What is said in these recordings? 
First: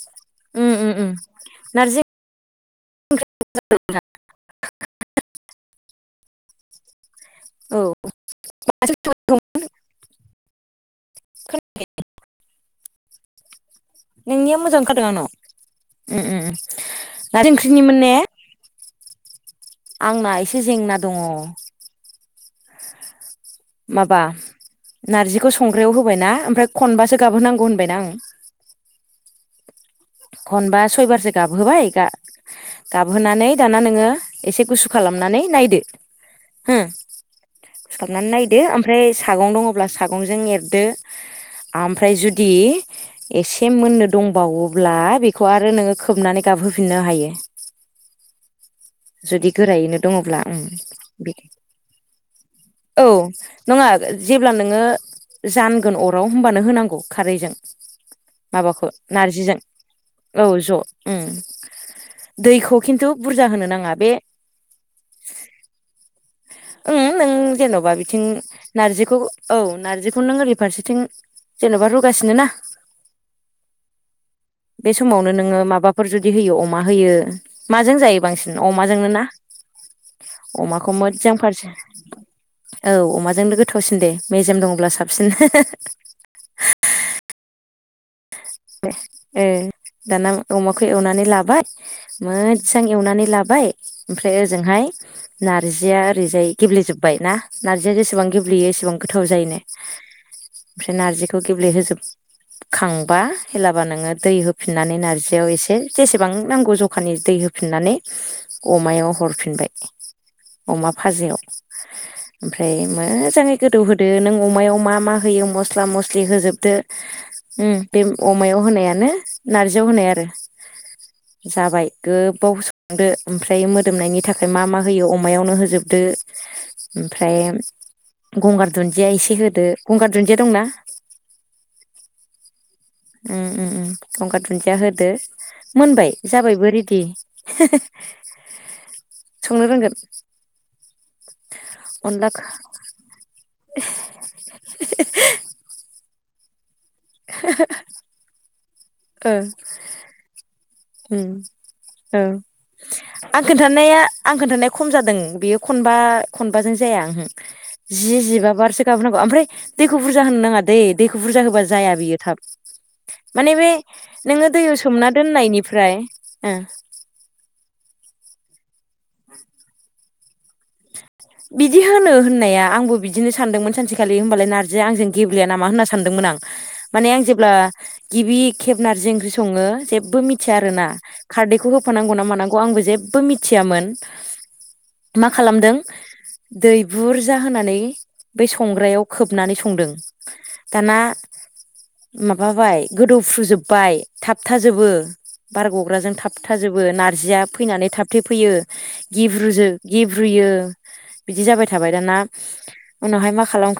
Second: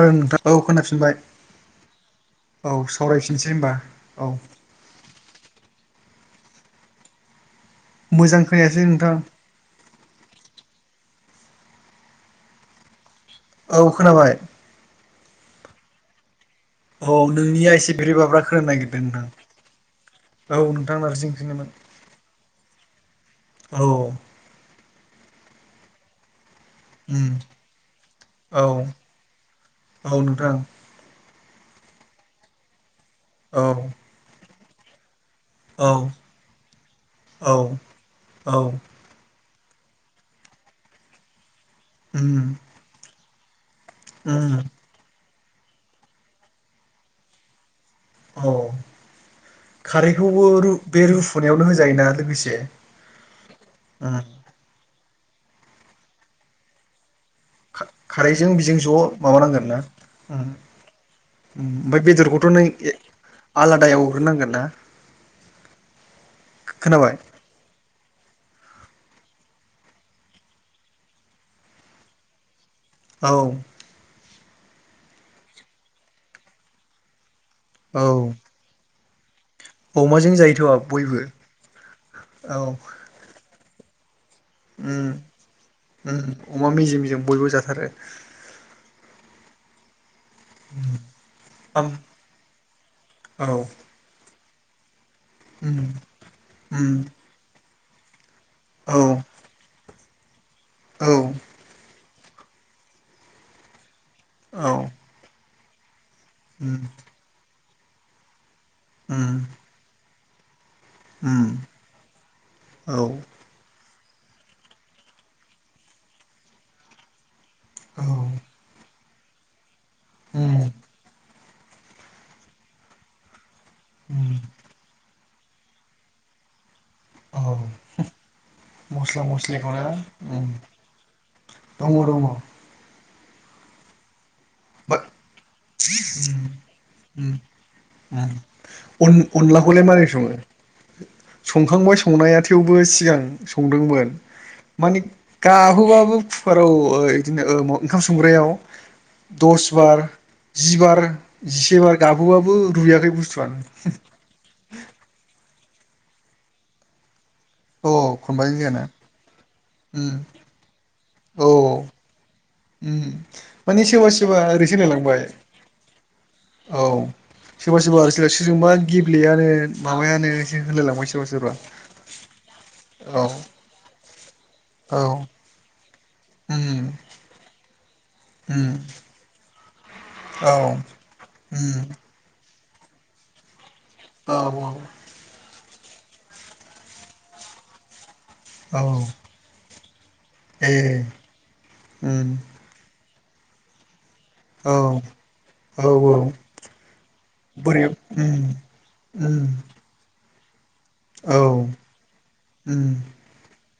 ओं नोंथां औ उम उम उम खोनाफिनबाय। नारजि औ सावरायफिननोसै होनबा औ। औ मोजां खोनायासै नोंथां? [unintelligible] औ खोनाबाय नोंनिया मोजां ओंखारदों आंनाव उम उम उम। औ नारजि नोंनिआ ओंख्रिनिमोन इसे ने बिब्रि बाब्रा खोनायो नोंथां। आंना एसे औ नोंथां जेंना दङ। नारजि ओंख्रिमोन औ माबा नारजिखौ संग्रायाव होबायना ओमफ्राय खनबासो उम गाबहोनांगौ होनबायना आं। औ औ नोंथां खनबा सयबारसो गाबहोबाय गाब गाबहोनानै औ दाना नोङो एसे गुसु खालामनानै नायदो औ हो औ होसस्लाबनानै नायदो औ ओमफ्राय सागं दङ'। अब्ला सागंजों एरदो ओमफ्राय उम जुदि एसे मोननो उम दंबावो दा बेखौ आरो नोङो खोबनानै गाबहोफिननो हायो। औ जुदि गोरायैनो दङब्ला उम खारैखौबो बे रुफुनायावनो होजायोना लोगोसे? औ नङा उम जेब्ला नोङो जानगोन अराव होमबानो होनांगौ। खारैजों खारैजों बेजों माबाखौ ज' नारजिजों माबानांगोन। औ ज' उम ओमफ्राय बेदरखौथ' नों दैखौ खिन्थु बुरजा होनो नाङा आलादायाव बे एवग्रोनांगोन ना? [unintelligible] उम खोनाबाय नों जेन'बा थिं नारजिखौ औ नारजिखौ नों ओरै फारसेथिं जेन'बा रुगासिनो ना? औ। बे समावनो नोङो माबाफोर जुदि होयो अमा होयो। माजों जायो औ बांसिन अमाजोंनो ना? अमाजों जायोथ' अमाखौ बयबो। मोजां औ फारसे औ अमाजोंनो गोथावसिन दे। मेजेम दंब्ला उम साबसिन हा उम अमा हा मेजेमजों बयबो जाथारो ओ। दाना अमाखौ एवनानै लाबाय आम मोजां एवनानै लाबाय औ ओमफ्राय ओमफ्राय ओजोंहाय उम नारजिया ओरैजाय उम गेब्लेेजोबबाय ना नारजिया जेसेबां गे गेब्लेयो एसेबां औ गोथाव जायोनो। ओमफ्राय औ नारजिखौ गेब्लेहोजोब खांबा होलाबा नोङो दै औ होफिननानै नारजियाव एसे जेसेबां उम नांगौ जखानि दै हफिननानै अमायाव उम हरफिनबाय। अमा फाजायाव उम ओमफ्राय औ मोजाङै गोदौहोदो। दे नों अमायाव मा मा होयो मस्ला मस्लि होजोबदो ओ बे औ अमायाव होनायानो नारजियाव होनाय आरो उम जाबाय गोबाव संदो ओमफ्राय मोदोमनायनि उम थाखाय मा मा होयो अ मायावनो होजोबदो ओमफ्राय औ गंगार दुन्दिया मस्ला एसे होदो मस्लिखौना गंगार दुन्दिया उम दंना दङ दङ उ अ दुन्दिया बा होदो मोनबाय जाबायबो रेडि उम उम अन संनो अनलाखौलाय रोंगोन मारै संओ संखांबाय अनला संनाया थेवबो सिगां संदोंमोन मानि गाबहोबाबो कुकाराव ओ बिदिनो ओ ओंखाम संग्रायाव दस बार जि बार ओं जिसे बार ओं गाबहोबाबो रुयाखै आं बुस्थुआनो खोनन्थानाया आं खोनन्थानाया खम जादों बेयो खनबा खनबाजों जाया ओहो अ जि जिबा खनबानो जायाना बारसो गाबहो नांगौ आमफ्राय दैखौ उम बुरजा होनो नाङा दै दैखौ बुरजा औ होबा जाया बियो थाब उम माने बे सोरबा सोरबा नोङो ओरै दैयाव सोमना सोलायलांबाय दोननायनि औ सोरबा सोरबा जोंनि जोबबाय गेब्लेयानो माबायानो सो होनलाय लांबायसो बिदि होनो होननाया आंबो औ बिदिनो सानदोंमोन सानसेखालि होनबालाय नारजिया औ आंजों गेब्लेया नामा होनना सानदोंमोन आं उम माने आं जेब्ला गिबि उम खेब नारजि ओंख्रि सङो जेबो औ मिथिया आरो ना खारदैखौ उम होफानांगौ ना मानांगौ आंबो जेबो मिथियामोन औ औ मा खालामदों दै बुरजा होनानै बे औ संग्रायाव खोबनानै संदों ए दाना उम माबाबाय गोदौफ्रू जोब्बाय औ थाबथाजोबो औ बारग'ग्राजों औ थाबथाजोबो नारजिया बोरै फैनानै औ थाबथे फैयो गेब्रुजों गिब्रु रुयो औ उम औ बिदि जाबाय थाबाय दाना उनावहाय मा खालामखो ओ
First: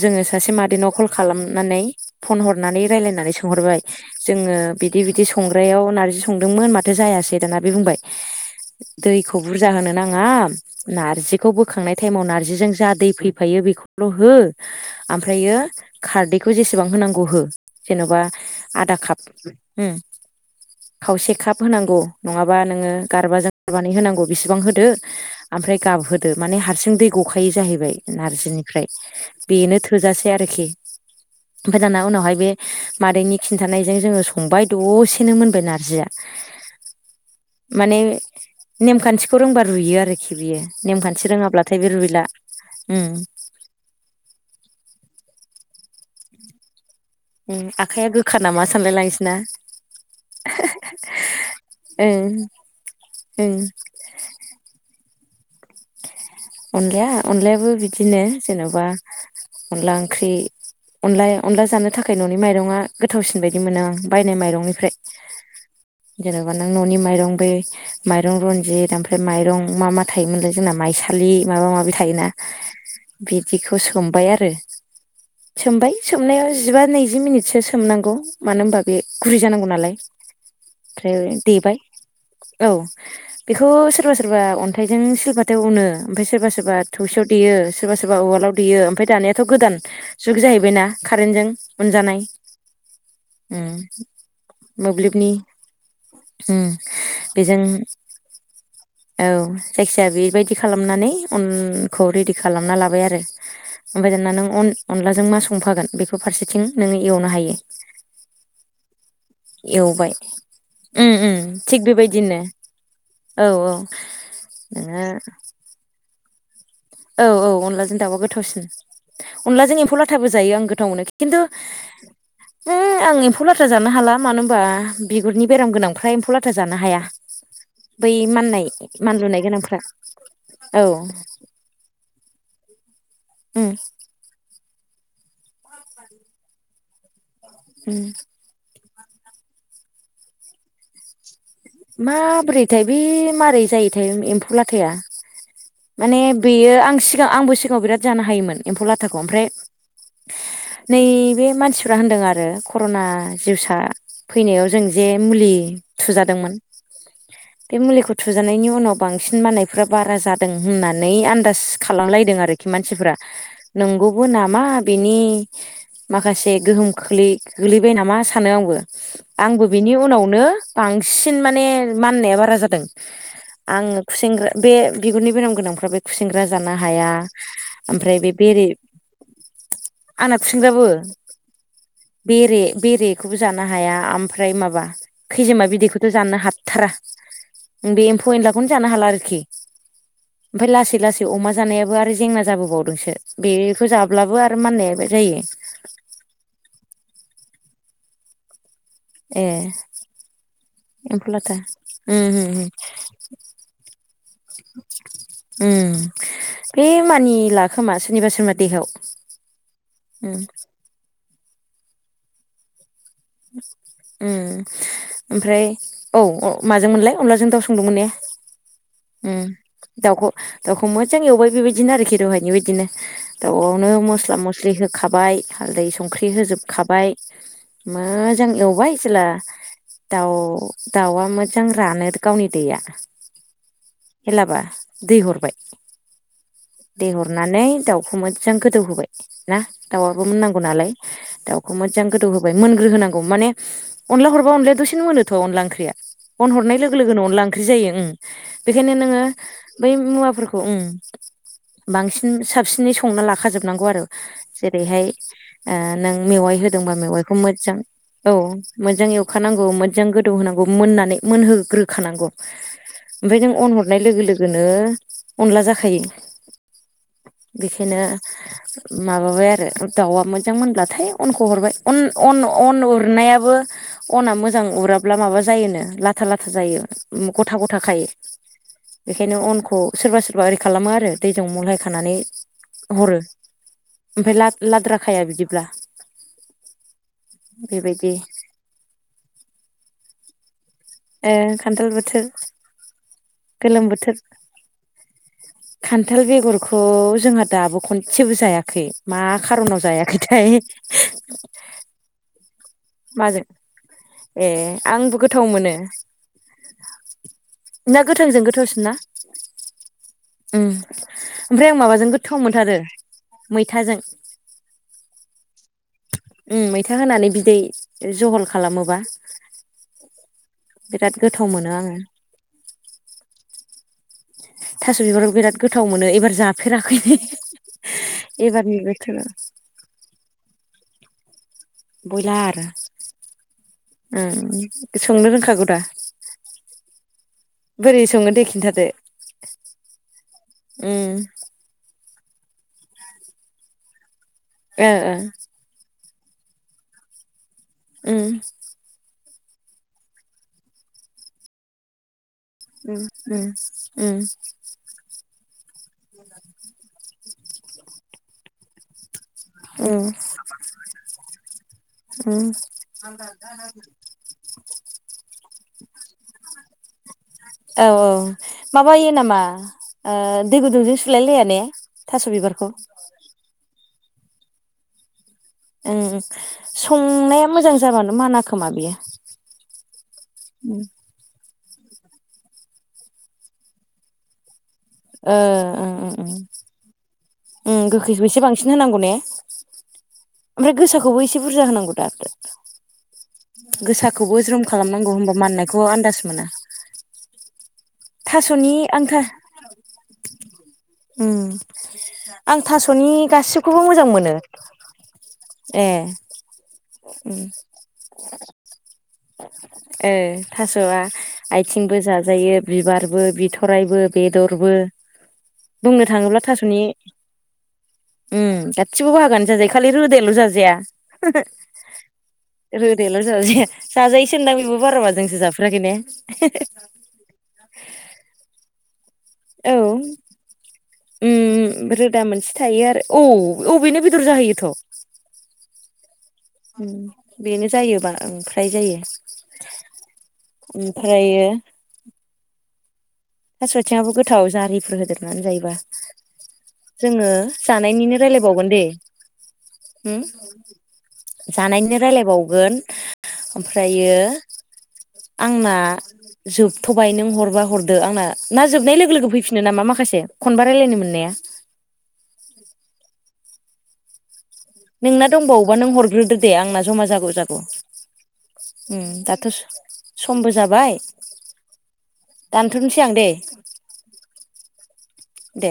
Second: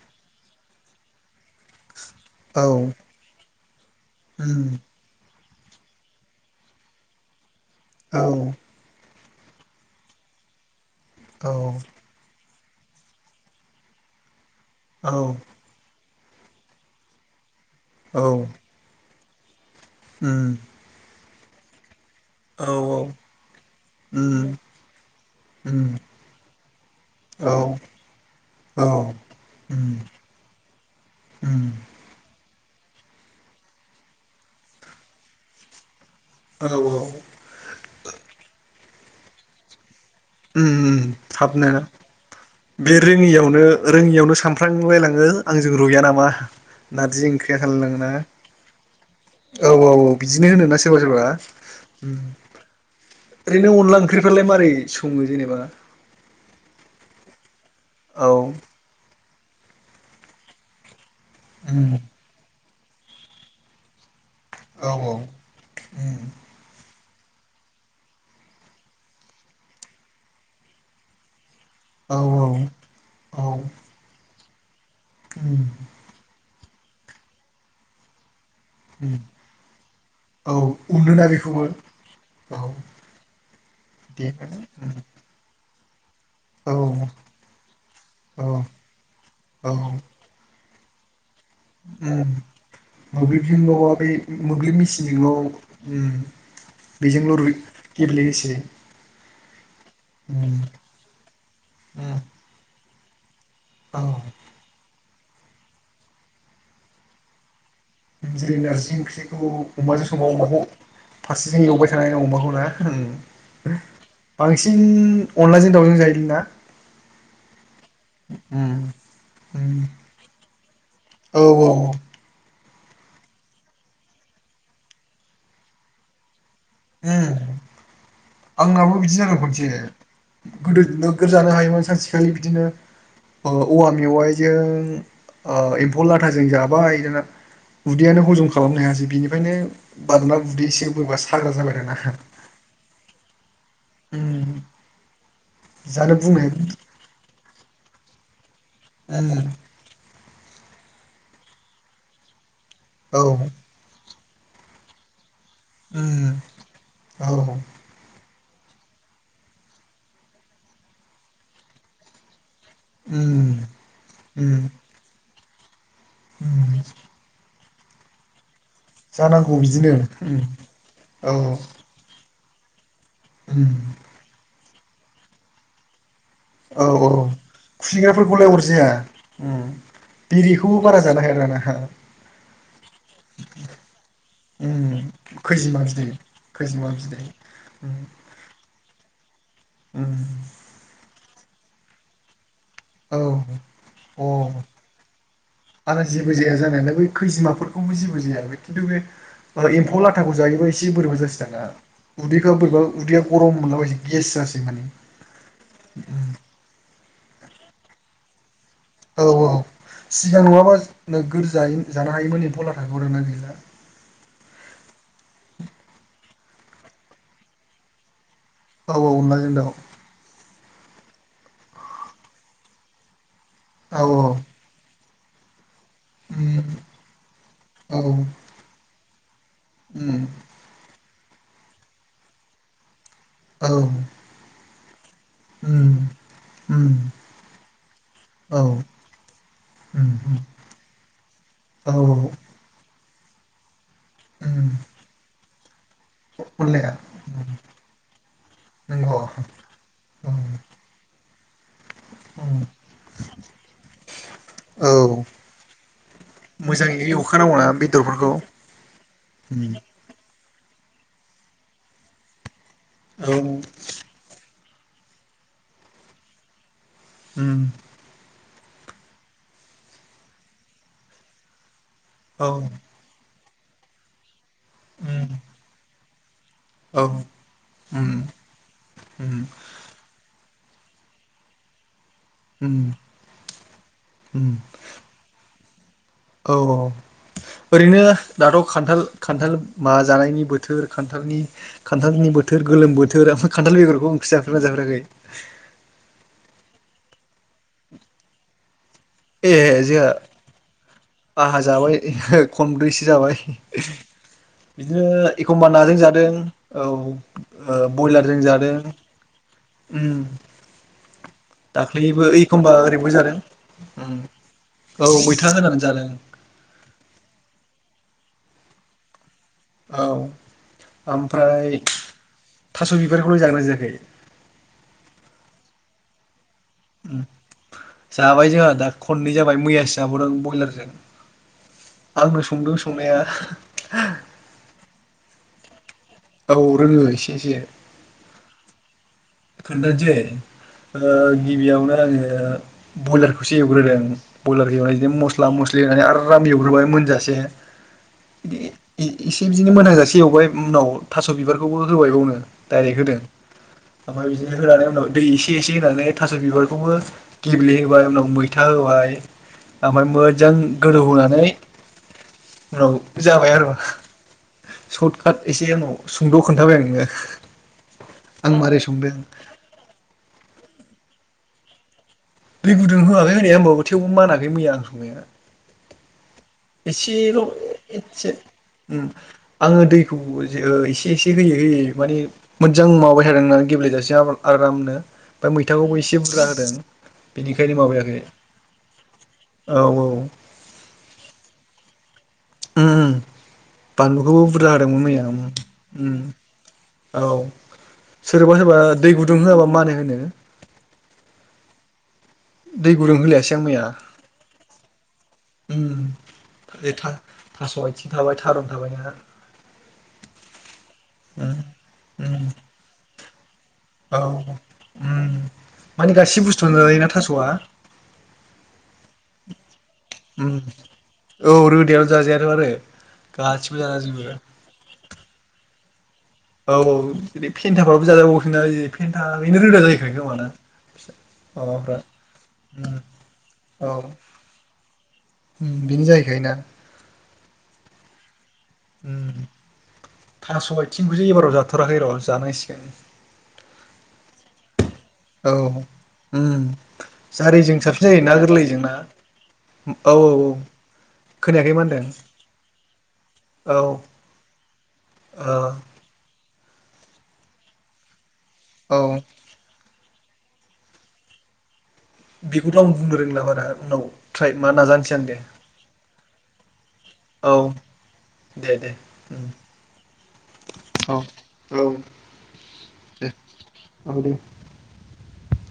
जोङो सासे मादैनाव कल खालामनानै फन हरनानै रायलायनानै सोंहरबाय जोङो उम बिदि बिदि संग्रायाव नारजि संदोंमोन माथो जायासै दाना बे बुंबाय दैखौ बुरजा होनो नाङा औ नार्जिखौ औ बोखांनाय ताइमाव नार्जिजों जा दै फैफायो बेखौल' हो औ ओमफ्रायो खारदैखौ जेसेबां होनांगौ हो जेन'बा आधा काप हो उम खावसे काप होनांगौ नङाबा औ नोङो गारबा जों गारबानै होनांगौ उम बिसिबां होदो ओमफ्राय उम गाबहोदो माने हारसिं दै औ गखायो औ जाहैबाय नारजिनिफ्राय उम बेनो थोजासेै आरोखि ओमफ्राय दाना उनावहाय बे मादैनि खिन्थानायजों जोङो संबाय दसेनो मोनबाय नारजिया औ औ माने नेमखान्थिखौ रोंबा रुइयो आरोखि बियो उम नेमखान्थि रोङाब्लाथाय थाबनो बे रुइला बे उम रोङियावनो रोङियावनो सानफ्रांलायलाङो आंजों रुया नामा नारजि ओंख्रिया उम खालायलाङो आखाइया ना गोखा नामा सानलाय लांसैना औ औ औ बिदिनो होनोना सोरबा सोरबा ओं ओं ओरैनो अनला ओंख्रिफ्रालाय मारै सङो जेनेबा अनलाया अनलायाबो बिदिनो औ जेनेबा अनला ओंख्रि अनला अनला जानो उम थाखाय न'नि माइरंआ गोथावसिन बायदि मोनो आं बायनाय औ माइरंनिफ्राय उम जेनेबा नों न'नि माइ माइरं बे माइरं रनजित ओमफ्राय माइरं मा मा थायोमोनलाय जोंना माइसालि माबा माबि औ थायोना औ बिदिखौ सोमबाय आरो उम सोमबाय सोमनायाव जिबा नैजि मिनिटसो सोमनांगौ मानो होनबा बे उम गुरै जानांगौ नालाय औ ओमफ्राय उनोना बेखौबो देबाय औ बेखौ सोरबा सोरबा देनानै अन्थाइजों सोबा उनो ओमफाय सोरबा सोरबा उम औ थौसियाव देयो, सोरबा सोरबा उवालाव औ देयो ओमफाय दानियाथ' औ गोदान जुग जाहैबायना कारेन्टजों हुनजानाय। मोब्लिबजोंल'आ बे मोब्लिब मोब्लिबनि मेसिनजोंल' ओम उम बेजोंल' रुइ बेजों गेब्लेयोसे? औ जायखिया बेबायदि खालामनानै अनखौ रेडि खालामना लाबाय आरो। औ ओमफाय दाना नों अनलाजों मा संफागोन बेखौ फारसेथिं नोङो एवनो हायो। जेरै नारजि ओंख्रिखौ अमाजों एवबाय संबा अमाखौ उम उम फारसेथिं थिग एवबाय थानानै बेबायदिनो अमाखौ ना उम। औ औ बांसिन नोङो अनलाजों दावउजों जायोलै ना? औ औ अनलाजों। दाउआ गोथावसिन। अनलाजों उम एम्फौ लाथाबो जायो आं गोथाव मोनो खिन्थु औ उम होम आं एम्फौ लाथ्रा जानो हाला मानो होनबा बिगुरनि बेराम गोनांफ्रा एम्फौ ला था जानो हाया। बै माननाय आंनाबो बिदि जादों मानलुनाय खनसेे गोनांफ्रा औ गोदो नोगोर जानो हायोमोन सानसे खालि बिदिनो अ उम औवा मेवाइजों ओ एम्फौ लाथाजों जाबाय दाना उम उदैयानो हजम खालामनो हायासै। बिनिफ्रायनो बारना उदै एसे बोरैबा सा माबोरैथाय बे मारै जायो थाय एम्फौ उम लाथाया? जानो माने बुंनाय बेयो आं सिगां आंबो सिगाङाव बिराद जानो हायोमोन एम्फौ लाथाखौ उम ओमफ्राय, नैबे मानथिफ्रा होन्दों आरो कर'ना औ जिउसा फैनायाव जों जे मुलि उम थुजादोंमोन औ। बे मुलिखौ थुजानायनि उनाव बांसिन मानायफ्रा बारा जादों होननानै आन्दास खालामलायदों आरो खि मानसिफ्रा उम नंगौबो उम नामा बिनि माखासे उम गोहोम खोलोय गोलैबाय नामा सानो आंबो। जानांगौ आंबो बिदिनो बिनि उम उनावनो बां औ सिन माने मान्नाया बारा जादों उम आं खुसेंग्रा बे बिगुरनि बेराम गोनांफ्रा बे खुसेंग्रा जानो औ औ हाया ओमफ्राय बे खुसिंग्राफोरखौलाय बेरे अरजाया उम आंना बेरेखौबो खुसेंग्राबो। बारा जानो हाया दाना बेरे बेरेखौबो जानो हाया ओमफ्राय उम माबा खैजोमा खैजिमा बिदैखौ बिदै थ' जानो हाथारा खैजिमा बिदै उम बे एम्फौ एनलाखौनो जानो हाला आरोखि। उम ओमफाय लासै लासै अमा जानायाबो आरो जेंना जाबो बावदोंसो बेखौ औ जाब्लाबो अ आरो मन्नायाबो जायो। अमाया जेबो जाया बे खिन्थु बे ए आं एम्फौ लाथाखौ जायोबा एसे बोरैबा एम्फौ लाथा जासिनो आरो ना, उम उदैखौ उम बोरैबा उदैया गरम मोनला बायसै गेस सारसे मानि उम बे मानिला खोमा सोरनिबा सोरनिबा देहायाव औ औ उम सिगां नङाबा नोगोर जायो जानो हायोमोन एम्फौ लाथा ओम ओमफ्राय औ औ। माजों मोनलाय अनलाजों दाउ संदोंमोन ने? औ औ ओम अनलाजों दाउ दाउखौ दाउखौ मोजां एवबाय बेबायदिनो आरोखि दहायनि बायदिनो दाउआवनो औ मस्ला मस्लि हो खाबाय हालदै संख्रि उम होजोबखाबाय औ उम मोजां एवबाय जेला दाउ दाउआ मोजां रानो गावनि दैया औ हेलाबा दै हरबाय। उम उम दैे हरनानै दाउखौ मोजां औ गोदौ होबायना, दाउआबो उम मोननांगौ नालाय दाउ खौ औ मोजां गोदौ होबाय मोनग्रो होनांगौ माने अनला हरबा उम अनलाया दसेनो मोनोथ' अनला ओंख्रि अन हरनाय अनलाया लोगो लोगोनो अनला ओंख्रि जायो ओं, बेखायनो नंगौ नोङो औ बै मुवाफोरखौ ओं। बांसिन साबसिनै संना लाखाजोबनांगौ आरो जेरैहाय औ ओ नों मेवाइ होदोंबा मोजाङै मेवाइखौ एवखानांगौना मोजां, बेदरफोरखौ औ मोजां एवखानांगौ उम मोजां गो गोदौ होनागौ मोनानै मोनहो ग्रोखानागौ औ उफाय जों अन उम हरनाय लोगो लोगो नों अनला जाखायो बेखायनो माबाबाय आरो दाउआ मोजां मोनब्लाथाय अनख हरबाय औ अन-अन-अन उरनायाबो अना मोजां उराब्ला उम माबा जायो ला था जायो औ उम गथा गथा खायो उम बेखायनो अनखौ सोरबा सोरबा ओरै खालामो आरो दैजों महाय खानानै उम हरो उम ओमफ्राय लाद्राखाया बिदिब्ला औ ओरैनो बेबायदि दाथ खान्थाल खान्थाल माबा जानायनि बोथोर ओ खान्थालनि खान्थाल खान्थालनि बोथोर गोलोम बोथोर ओमफ्राय खान्थाल गोलोम बेगरखौ बोथोर ओंख्रि जाफेरना जाफेराखै खान्थाल बेगरखौ जोंहा दाबो खनसेबो जायाखै मा ए खारनाव जोंहा जायाखैथाय आंहा जाबाय खनब्रैसो जाबाय माजों ए बिदिनो आंबो गोथाव एखमबा मोनो नाजों जा दों औ ना बयलारजों गोथांजों जादों गोथावसिन ना उ ओम ओमफ्राय आं माबाजों दाख्लैबो गोथाव एखमबा मोनथारो ओरैबो जादों मैथाजों औ बैथा होनानै जादों। उ मैथा होनानै बिदै जहल खालामोबा औ बिराद गोथाव मोनो ओमफ्राय आङो थास बिबारखौनो जागोन जायाखै थास बिबाराबबो बिराद गोथाव मोनो एबार जा जाबाय जोंहा एबारनि दा बोथोराव खननै जाबाय मैयासो जाबावदों ब्रयलारजों बयलार आरो सोंनो रोंखागौ दा औ रोङो एसे एसे बोरै सङो दे खिन्थादो। खोन्थानोसै ओ उम गिबियावनो आङो ओ ब्रयलारखौसो एवग्रोदों ब्रयलार ओ एवनानै ओ बिदिनो मस्ला मस्लि होनानै आरा म एवग्रोबाय मोनजासे उम बिदि इसे बिदिनो मोजांजासे एवबाय उनाव थास' बिबारखौबो होबायबावनो उ उ आ बि बिजनेस रानै हो दै एसे एसे होनानै थास बिबारखौबो गेब्ले होबाय उनाव मैथा होबाय उम ओमफ्राय मोजां गोदौ होनानै उम उनाव जाबाय आरोा सर्ट काट एसे उनाव सुंद खोनथाबाय आरो नोङो औ औ माबायो नामा ओ दै गुदुंजों सुलाय लाया ने थास' बिबारखौ दै गुदुं होआखै होनाया होमबाबो थेवबो मानाखै मैया आं संनाया उ एसेल एसे खोमा बियो उ आङो दैखौ एसे एसे होयो। माने मोजां माबाय थादों होननानै गेब्लेेजासिम आरामनो ओमफ्राय मैथाखौबो एसे बुरजा होदों। उ बेनिखायनो माबायाखै गोखैखौ एसे बांसिन होनांगौ ने औ औ ओमफ्राय गोसाखौबो एसे बुरजा होनांगौ दाथ उ उ बानलुखौबो ज्रोम बुरजा होदोंमोन खालामनांगौ मैया औ होमबा माननायखौ आन्दाज मोना सोरबा थास'नि सोरबा आं दै था गुदुं होआबा मानो होनो उम आं दै थासनि गुदुं होलायासै आं गाससिखौबो मैया मोजां मोनो ए उम थास आथिं थाबाय थारुन थाबाय ना ओ थासआ आथिंबो उम जाजायो आरोबो बि थरायबो औ बेदरबो उम बुंनो माने थाङोब्ला गासै बुस्थुआनो थास'नि जाजायोना थास'आ उ गासिबो बाहागानो जा जायो खालि रोदायाल उम जाजाया औ रोदायाव जाजायाथ' आरो रोदायाल जाजाया गासिबो जाजाजोबो जाजायोसो होनदां बे बाराबा जोंसो जाफेराखै ने औ औ बिदि फेन्थाफ्राबो जाजाबावोसोनो ओरै फेन्था बेनो रोदा जायैखायो खोमाना ओम रोदा मोनसे थायो उम आरो औे औ‌ औ बेनो बेदर जाहैयोथ' बेनो जाहैखायो ना? बेनो जायोबा ओंख्रि फ्राय जायो उम थास' आथिंखौसो ओमफ्रायो एबाराव जाथाराखै र' जानांसिगोन थास'आथिङाबो गोथाव जारिफोर हो देरनानै औ जायोबा उम जोङो जारिजों साबसिन जानायनिनो जायोना रायलायबावगोन गोरलैजों दै ना औ औ औ खोनायाखै मा जानायनिनो होनदों राय्लायबावगोन औ ओमफ्रायो ओ आंना जोबथ'बाय नों हरबा हरदो आंना ना जोबनाय लोगो औ लोगो फैफिनो नामा माखासे? खनबा रायलायनो मोननाया? बेखौथ' आं बुंनो रोंला बारा उनाव ट्राइ मा नाजानोसै आं नोंना दे दंबावोबा नों हरग्रोदो दे आंना जमा जागौ औ जागौ दे दे ओम दाथ' समबो जाबाय औ दानथ'नोसै आं दे औ दे दे